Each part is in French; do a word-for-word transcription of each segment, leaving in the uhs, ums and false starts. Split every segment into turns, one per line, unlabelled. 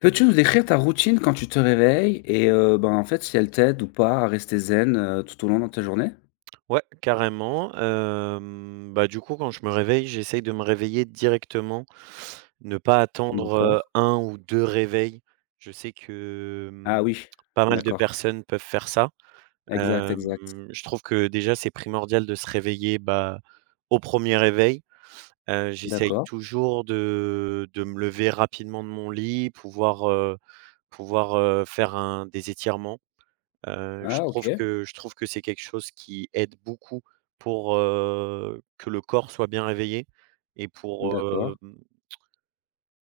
Peux-tu nous décrire ta routine quand tu te réveilles et heu, ben, en fait, si elle t'aide ou pas à rester zen, heu, tout au long de ta journée?
Ouais, carrément, hem, bah, du coup, quand je me réveille, j'essaye de me réveiller directement, ne pas attendre,
D'accord.
heu, un ou deux réveils. Je sais que,
Ah
hem,
oui,
pas mal de
d'accord.
personnes peuvent faire ça.
Exact, exact.
Hem, je trouve que déjà c'est primordial de se réveiller, bah, au premier réveil. Heu, j'essaye
D'accord.
toujours de de me lever rapidement de mon lit, pouvoir, heu pouvoir, heu, faire un des étirements. Heu, je
Ah
trouve
OK.
que je trouve que c'est quelque chose qui aide beaucoup pour, heu, que le corps soit bien réveillé et pour,
D'accord.
hem,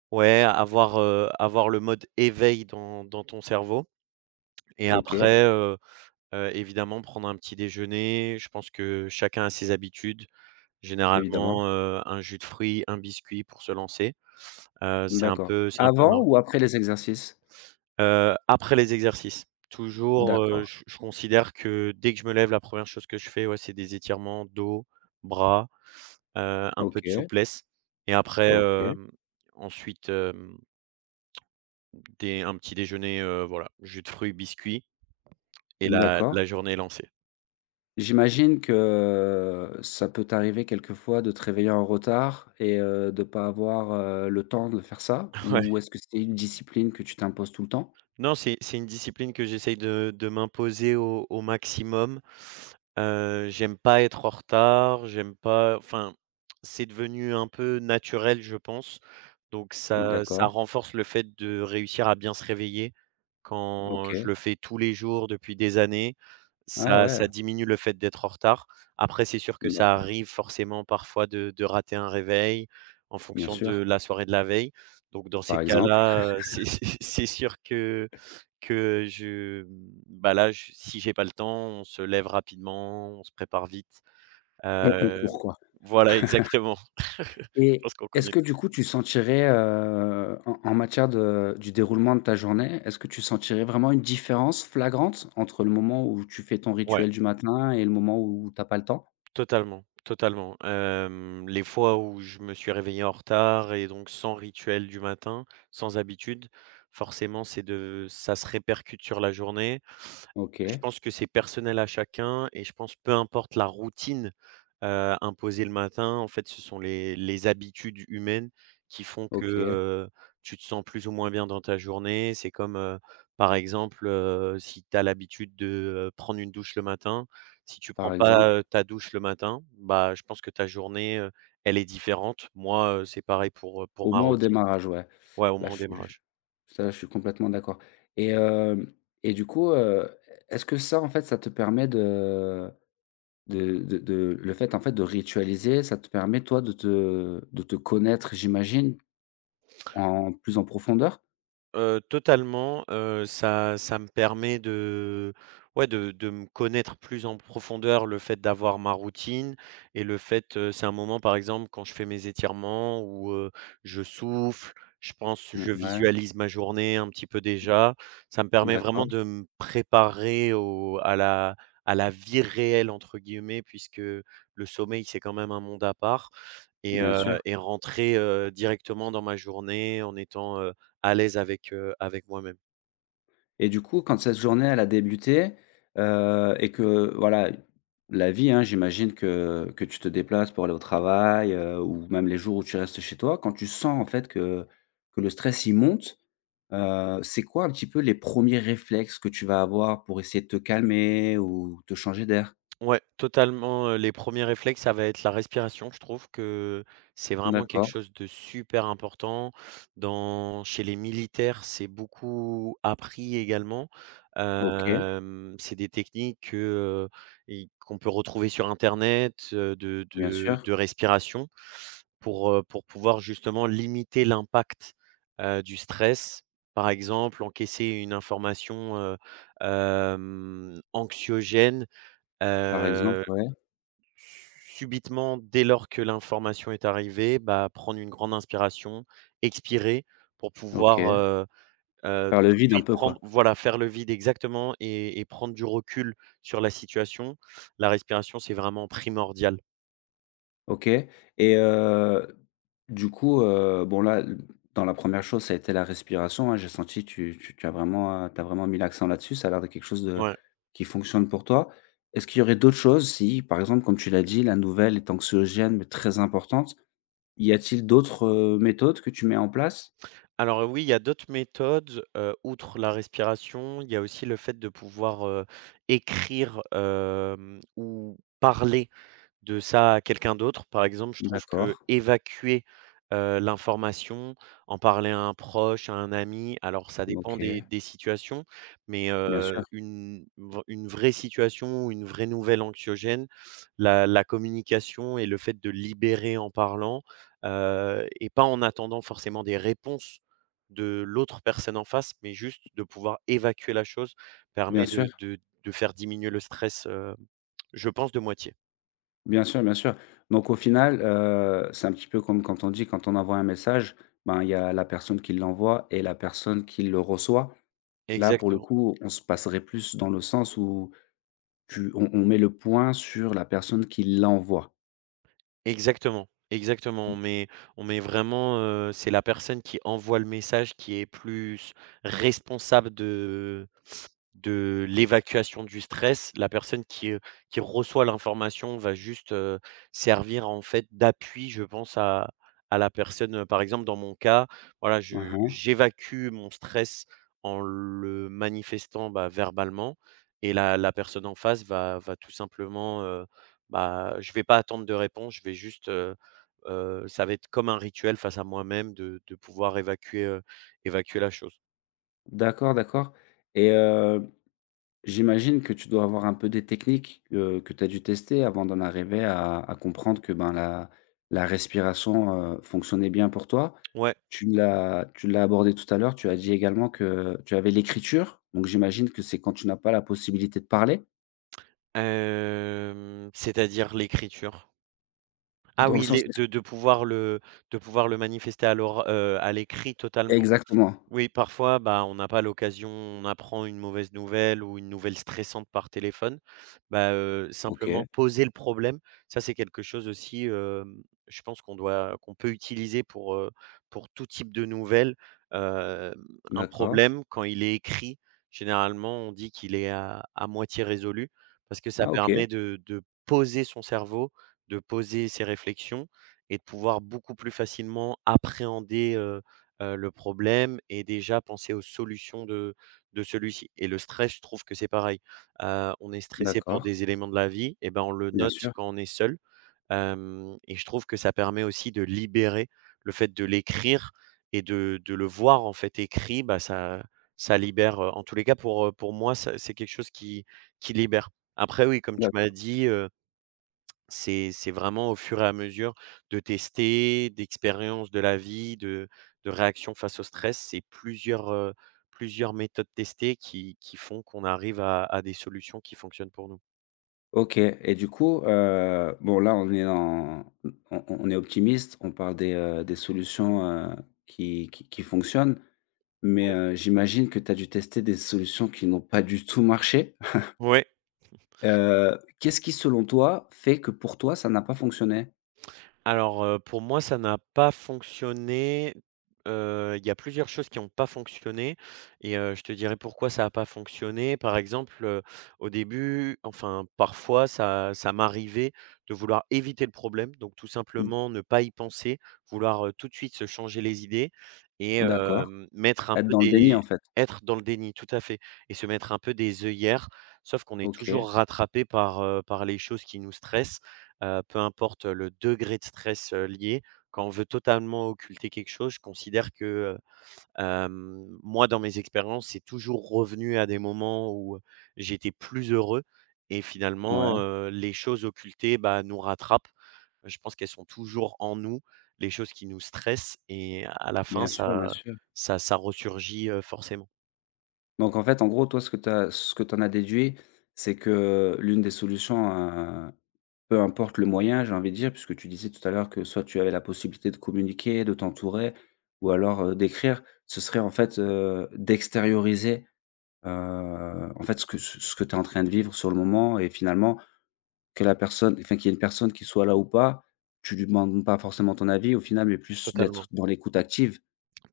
ouais, avoir, heu, avoir le mode éveil dans dans ton cerveau et
OK,
après, heu heu, évidemment prendre un petit déjeuner. Je pense que chacun a ses habitudes.
évidemment.
Généralement, heu, un jus de fruits, un biscuit pour se lancer. Heu, c'est un
D'accord.
peu c'est un peu
Avant
ma
ou après les exercices?
Heu, après les exercices. Toujours,
D'accord.
OK. je je considère que dès que je me lève, la première chose que je fais, ouais, c'est des étirements dos, bras, heu, un peu de
OK,
souplesse et après,
OK.
hem, ensuite, hem, des un petit déjeuner, heu, voilà, jus de fruits, biscuits et la
D'accord.
la journée est lancée.
J'imagine que euh, ça peut t'arriver quelquefois de te réveiller en retard et heu, de pas avoir, heu, le temps de faire ça? Ou est-ce que c'est une discipline que tu t'imposes tout le temps?
Non, c'est c'est une discipline que j'essaye de de m'imposer au au maximum. Heu, j'aime pas être en retard, j'aime pas enfin, c'est devenu un peu naturel, je pense. Donc ça ça
D'accord.
renforce le fait de réussir à bien se réveiller. Quand
OK.
je le fais tous les jours depuis des années,
Ah
ça
ouais,
ça diminue le fait d'être en retard. Après, c'est sûr que ça
d'accord,
arrive forcément parfois de de rater un réveil en
bien
fonction de
sûr,
la soirée de la veille. Donc dans ces
par exemple.
cas-là, heu, c'est c'est sûr que que je bah, là, je si j'ai pas le temps, on se lève rapidement, on se prépare vite.
On on
Heu,
court quoi
voilà, exactement. Je
et
pense qu'on
est-ce
connaît.
que du coup tu sentirais, heu, en en matière de du déroulement de ta journée, est-ce que tu sentirais vraiment une différence flagrante entre le moment où tu fais ton
Ouais,
rituel du matin et le moment où t'as pas le temps?
totalement, totalement. Hem, les fois où je me suis réveillé en retard et donc sans rituel du matin, sans habitude, forcément, c'est de ça se répercute sur la journée.
OK,
Je pense que c'est personnel à chacun et je pense peu importe la routine heu, imposées le matin. En fait, ce sont les les habitudes humaines qui font que,
OK,
heu, tu te sens plus ou moins bien dans ta journée. C'est comme, heu, par exemple, heu, si tu as l'habitude de, heu, prendre une douche le matin, si tu
par
prends pas,
exemple.
heu, ta douche le matin, bah, je pense que ta journée, heu, elle est différente. Moi, heu, c'est pareil pour, heu, pour
Au
ma
moins au
routine.
démarrage, ouais.
Ouais, au
Là,
moins
je
au
suis
démarrage.
Ça, je suis complètement d'accord et hem et du coup, heu, est-ce que ça, en fait, ça te permet de De de de le fait, en fait, de ritualiser, ça te permet, toi, de te de te connaître, j'imagine, en plus en profondeur?
Heu, totalement, heu, ça ça me permet de ouais, de de me connaître plus en profondeur, le fait d'avoir ma routine et le fait, heu, c'est un moment, par exemple, quand je fais mes étirements où, heu, je souffle, je pense,
Mmh,
je
ouais,
visualise ma journée un petit peu déjà. Ça me permet vraiment
d'accord,
de me préparer au à la à la «vie réelle» entre guillemets puisque le sommeil, c'est quand même un monde à part et
bien
heu
sûr
et rentrer, heu, directement dans ma journée en étant, heu à l'aise avec, heu, avec moi-même.
et du coup, quand cette journée, elle a débuté, heu et que, voilà, la vie, hein, j'imagine que que tu te déplaces pour aller au travail, heu, ou même les jours où tu restes chez toi, quand tu sens, en fait, que que le stress, il monte, heu, c'est quoi un petit peu les premiers réflexes que tu vas avoir pour essayer de te calmer ou te changer d'air?
Ouais, totalement, heu, les premiers réflexes, ça va être la respiration. Je trouve que c'est vraiment quelque
D'accord,
chose de super important. Dans chez les militaires, c'est beaucoup appris également.
OK.
Hem, c'est des techniques que, heu, et qu'on peut retrouver sur internet, heu, de
Bien
de
sûr,
de respiration pour, heu, pour pouvoir justement limiter l'impact, heu, du stress. Par exemple, encaisser une information, heu, hem, anxiogène.
par exemple,
Heu,
ouais,
Subitement, dès lors que l'information est arrivée, bah, prendre une grande inspiration, expirer pour pouvoir,
OK.
heu heu,
Par le
tout de
vide un
suite
peu,
prendre
quoi.
voilà, faire le vide exactement et et prendre du recul sur la situation. La respiration, c'est vraiment primordial.
OK et heu, du coup, heu, bon là, l dans la première chose, ça a été la respiration, hein. J'ai senti tu tu tu as vraiment, heu, tu as vraiment mis l'accent là-dessus. Ça a l'air de quelque chose de
Ouais.
qui fonctionne pour toi. Est-ce qu'il y aurait d'autres choses si, par exemple, comme tu l'as dit, la nouvelle est anxiogène mais très importante, y a-t-il d'autres, heu, méthodes que tu mets en place?
Alors, heu, oui, il y a d'autres méthodes, heu, outre la respiration, il y a aussi le fait de pouvoir, heu, écrire, hem, ou parler de ça à quelqu'un d'autre. Par exemple, je trouve
D'accord,
que évacuer, heu, l'information, en parler à un proche, à un ami, alors ça dépend
OK,
des des situations, mais
bien sûr,
heu, une vr une vraie situation ou une vraie nouvelle anxiogène, la la communication et le fait de libérer en parlant, heu et pas en attendant forcément des réponses de l'autre personne en face, mais juste de pouvoir évacuer la chose
bien
permet
sûr.
de de de faire diminuer le stress, heu, je pense de moitié.
Bien sûr, bien sûr. Donc au final, heu, c'est un petit peu comme quand on dit quand on envoie un message, ben, il y a la personne qui l'envoie et la personne qui le reçoit. Là, pour le
Exactement,
coup, on se passerait plus dans le sens où tu on on met le point sur la personne qui l'envoie.
exactement, exactement. On met on met vraiment, heu, c'est la personne qui envoie le message qui est plus responsable de de l'évacuation du stress. La personne qui, heu, qui reçoit l'information va juste, heu, servir en fait d'appui, je pense à à la personne, heu, par exemple dans mon cas, voilà, je
Mmh.
j'évacue mon stress en le manifestant, bah, verbalement et la la personne en face va va tout simplement, Bah, je vais pas attendre de réponse, je vais juste, heu heu, ça va être comme un rituel face à moi-même de de pouvoir évacuer, heu, évacuer la chose.
D'accord, d'accord et heu J'imagine que tu dois avoir un peu des techniques, heu, que tu as dû tester avant d'en arriver à à comprendre que, ben, la la respiration, heu, fonctionnait bien pour toi.
Ouais,
Tu l'as tu l'as abordé tout à l'heure, tu as dit également que tu avais l'écriture, donc j'imagine que c'est quand tu n'as pas la possibilité de parler?
hem, c'est-à-dire l'écriture? Ah
Dans le
oui,
sens
les de de pouvoir le de pouvoir le manifester à l'ora heu, à l'écrit totalement.
exactement.
Oui, parfois, bah, on n'a pas l'occasion, on apprend une mauvaise nouvelle ou une nouvelle stressante par téléphone. Bah, heu, simplement
OK,
poser le problème, ça c'est quelque chose aussi, hem, je pense qu'on doit qu'on peut utiliser pour, heu, pour tout type de nouvelle. Hem, un
d'accord.
problème quand il est écrit, généralement on dit qu'il est à à moitié résolu parce que ça
Ah OK,
permet de de poser son cerveau, de poser ses réflexions et de pouvoir beaucoup plus facilement appréhender, heu, le problème et déjà penser aux solutions de de celui-ci et le stress, je trouve que c'est pareil. Heu, on est stressé pour
d'accord,
des éléments de la vie et ben, on le
bien
note
sûr.
quand on est seul, hem et je trouve que ça permet aussi de libérer le fait de l'écrire et de de le voir, en fait, écrit, bah, ça ça libère, heu, en tous les cas pour, heu, pour moi, ça c'est quelque chose qui qui libère. Après oui, comme tu m'as dit, heu c'est c'est vraiment au fur et à mesure de tester, d'expériences de la vie, de de réactions face au stress. C'est plusieurs, heu, plusieurs méthodes testées qui qui font qu'on arrive à à des solutions qui fonctionnent pour nous.
OK et du coup, heu, bon là on est en on on est optimiste, on parle des, heu, des solutions, heu, qui qui qui fonctionnent. Mais,
Ouais.
heu, j'imagine que tu as dû tester des solutions qui n'ont pas du tout marché.
Ouais.
Heu, qu'est-ce qui selon toi fait que pour toi ça n'a pas fonctionné?
Alors, heu, pour moi, ça n'a pas fonctionné. Heu, il y a plusieurs choses qui n'ont pas fonctionné et heu, je te dirai pourquoi ça n'a pas fonctionné. Par exemple, heu, au début, enfin, parfois, ça ça m'arrivait de vouloir éviter le problème, donc tout
D
simplement ne pas y penser, vouloir, heu, tout de suite se changer les idées et
d'accord,
hem, mettre un
être
peu
dans le déni
des
en fait.
être dans le déni, tout à fait et se mettre un peu des œillères. Sauf qu'on est
OK,
toujours rattrapé par, heu, par les choses qui nous stressent. Heu, peu importe le degré de stress, heu, lié. Quand on veut totalement occulter quelque chose, je considère que, heu, moi dans mes expériences, c'est toujours revenu à des moments où j'étais plus heureux et
ouais,
finalement, heu, les choses occultées, bah, nous rattrapent. Je pense qu'elles sont toujours en nous, les choses qui nous stressent et à la fin
bien sûr, bien
ça
sûr.
ça ça ressurgit, heu, forcément.
Donc en fait, en gros toi ce que tu as ce que tu en as déduit, c'est que l'une des solutions, euh, peu importe le moyen, j'ai envie de dire, puisque tu disais tout à l'heure que soit tu avais la possibilité de communiquer, de t'entourer ou alors, heu, d'écrire. Ce serait en fait, heu, d'extérioriser, heu, en fait, ce que ce que tu es en train de vivre sur le moment et finalement que la personne enfin, qu'il y ait une personne qui soit là ou pas, tu lui demandes pas forcément ton avis au final, mais plus d'être
Totalement.
dans l'écoute active.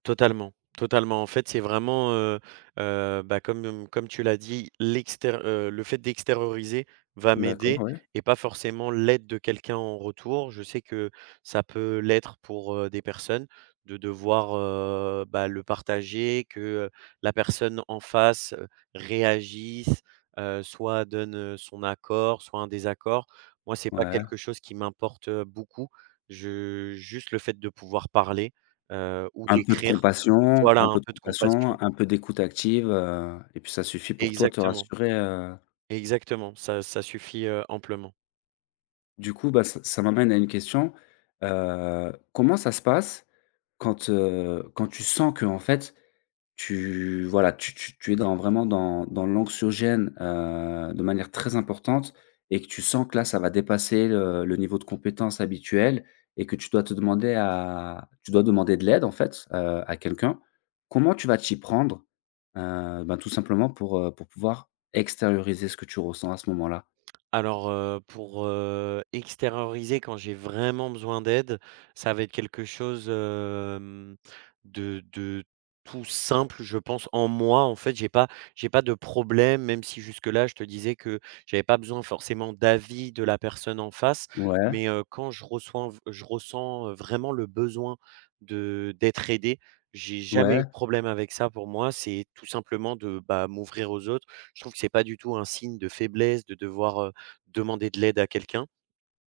Totalement, totalement. En fait, c'est vraiment, heu heu, bah, comme, comme tu l'as dit, l'extér heu, le fait d'extérioriser va
D'accord,
m'aider
ouais.
et pas forcément l'aide de quelqu'un en retour. Je sais que ça peut l'être pour, heu, des personnes de devoir, heu, bah, le partager, que, heu, la personne en face, heu, réagisse, heu, soit donne, heu, son accord, soit un désaccord. Moi, c'est pas
Ouais.
quelque chose qui m'importe, heu, beaucoup. Je juste le fait de pouvoir parler. Heu, ou
Un peu de
d'écrire.
compassion
Voilà,
un peu
un
de
peu de compassion.
compassion, un peu d'écoute active, heu et puis ça suffit pour toi te
Exactement,
rassurer, heu
exactement, ça ça suffit, heu, amplement.
Du coup, bah, ça ça m'amène à une question. Heu, comment ça se passe quand, heu, quand tu sens que en fait, tu voilà, tu tu tu es dans vraiment dans dans l'anxiogène, heu, de manière très importante et que tu sens que là, ça va dépasser le le niveau de compétence habituel et que tu dois te demander à tu dois demander de l'aide en fait, heu, à quelqu'un. Comment tu vas t'y prendre? Heu, ben, tout simplement pour, heu, pour pouvoir extérioriser ce que tu ressens à ce moment-là?
Alors, heu, pour, heu, extérioriser quand j'ai vraiment besoin d'aide, ça va être quelque chose, hem, de de tout simple, je pense. En moi, en fait, j'ai pas j'ai pas de problème, même si jusque-là, je te disais que j'avais pas besoin forcément d'avis de la personne en face.
Ouais,
Mais, heu, quand je reçois je ressens, heu, vraiment le besoin de d'être aidé, j'ai jamais
ouais.
eu de problème avec ça pour moi. C'est tout simplement de, bah, m'ouvrir aux autres. Je trouve que c'est pas du tout un signe de faiblesse de devoir, heu demander de l'aide à quelqu'un.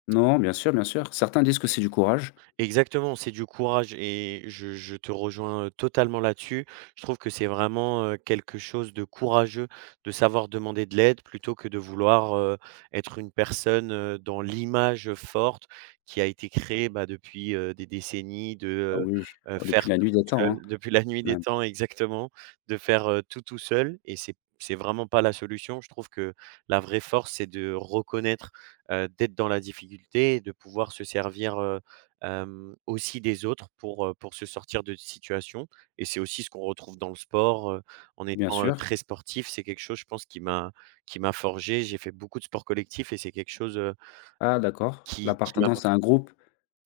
Non, bien sûr, bien sûr. Certains disent que c'est du courage.
Exactement, c'est du courage et je je te rejoins, heu, totalement là-dessus. Je trouve que c'est vraiment, heu, quelque chose de courageux de savoir demander de l'aide plutôt que de vouloir, heu, être une personne, heu, dans l'image, forte qui a été créée, bah, depuis, heu, des décennies
Ah
de,
oui,
heu heu,
oh, depuis
faire
la
tout
nuit des
tout
temps,
seul,
hein,
depuis la nuit des
même.
temps exactement, de faire, heu, tout tout seul et c'est c'est vraiment pas la solution. Je trouve que la vraie force, c'est de reconnaître, heu, d'être dans la difficulté et de pouvoir se servir, heu, hem, aussi des autres pour, heu, pour se sortir de situations et c'est aussi ce qu'on retrouve dans le sport, heu, en
Bien
étant, heu,
sûr.
très sportif, c'est quelque chose je pense qui m'a qui m'a forgé. J'ai fait beaucoup de sport collectif et c'est quelque chose, heu,
Ah d'accord.
qui qui m'a
L'appartenance à un groupe,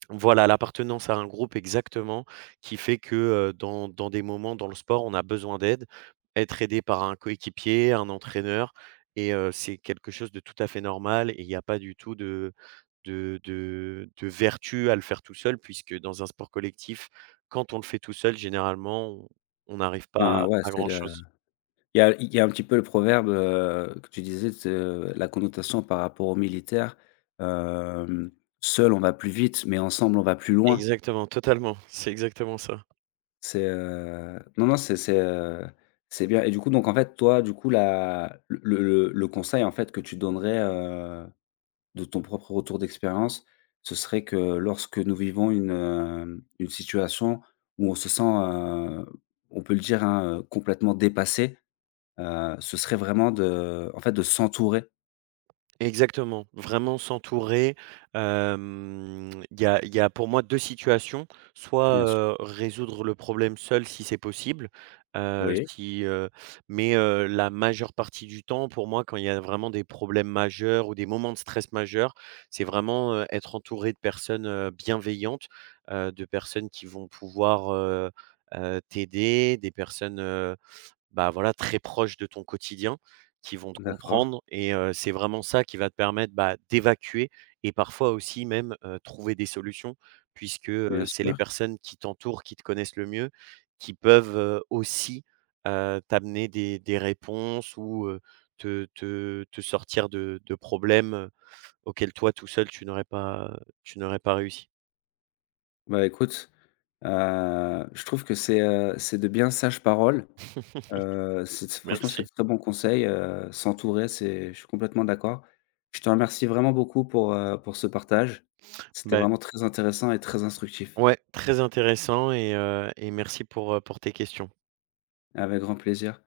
voilà, l'appartenance à un groupe exactement, qui fait que, heu, dans dans des moments dans le sport, on a besoin d'aide, être aidé par un coéquipier, un entraîneur et heu, c'est quelque chose de tout à fait normal et il n'y a pas du tout de de de de vertu à le faire tout seul puisque dans un sport collectif, quand on le fait tout seul, généralement, on on n'arrive
ben,
pas
ouais,
à
c'est
grand
le
chose.
il y a il y a un petit peu le proverbe, heu, que tu disais, t heu, la connotation par rapport aux militaires, hem: «Seul, on va plus vite, mais ensemble, on va plus loin».
Exactement, totalement, c'est exactement ça.
C'est, heu, non, non, c'est c'est, heu, c'est bien et du coup, donc en fait, toi, du coup, la le le le conseil, en fait, que tu donnerais, euh, de ton propre retour d'expérience, ce serait que lorsque nous vivons une, heu, une situation où on se sent, heu, on peut le dire, hein, heu, complètement dépassé, heu, ce serait vraiment de en fait, de s'entourer
Exactement, vraiment s'entourer. Hem, il y a il y a pour moi deux situations, soit,
bien sûr.
heu, résoudre le problème seul si c'est possible, heu,
Oui,
si, heu mais heu, la majeure partie du temps, pour moi, quand il y a vraiment des problèmes majeurs ou des moments de stress majeurs, c'est vraiment, heu, être entouré de personnes, heu, bienveillantes, heu, de personnes qui vont pouvoir, heu heu, t'aider, des personnes, bah, voilà, très proches de ton quotidien, qui vont te
d'accord,
comprendre et heu, c'est vraiment ça qui va te permettre, bah, d'évacuer et parfois aussi même, heu, trouver des solutions puisque, heu,
bien
c'est les
sûr.
personnes qui t'entourent, qui te connaissent le mieux, qui peuvent, heu, aussi, heu, t'amener des des réponses ou, heu, te te te sortir de de problèmes, auxquels toi tout seul tu n'aurais pas tu n'aurais pas réussi.
Bah, écoute. Heu, je trouve que c'est, heu, c'est de bien sages paroles. Heu, c'est franchement, c'est
Merci.
de très bons conseils, heu, s'entourer, c'est je suis complètement d'accord. Je te remercie vraiment beaucoup pour, heu, pour ce partage. C'était
Ben
vraiment très intéressant et très instructif.
ouais, très intéressant et heu et merci pour, heu, pour tes questions.
Avec grand plaisir.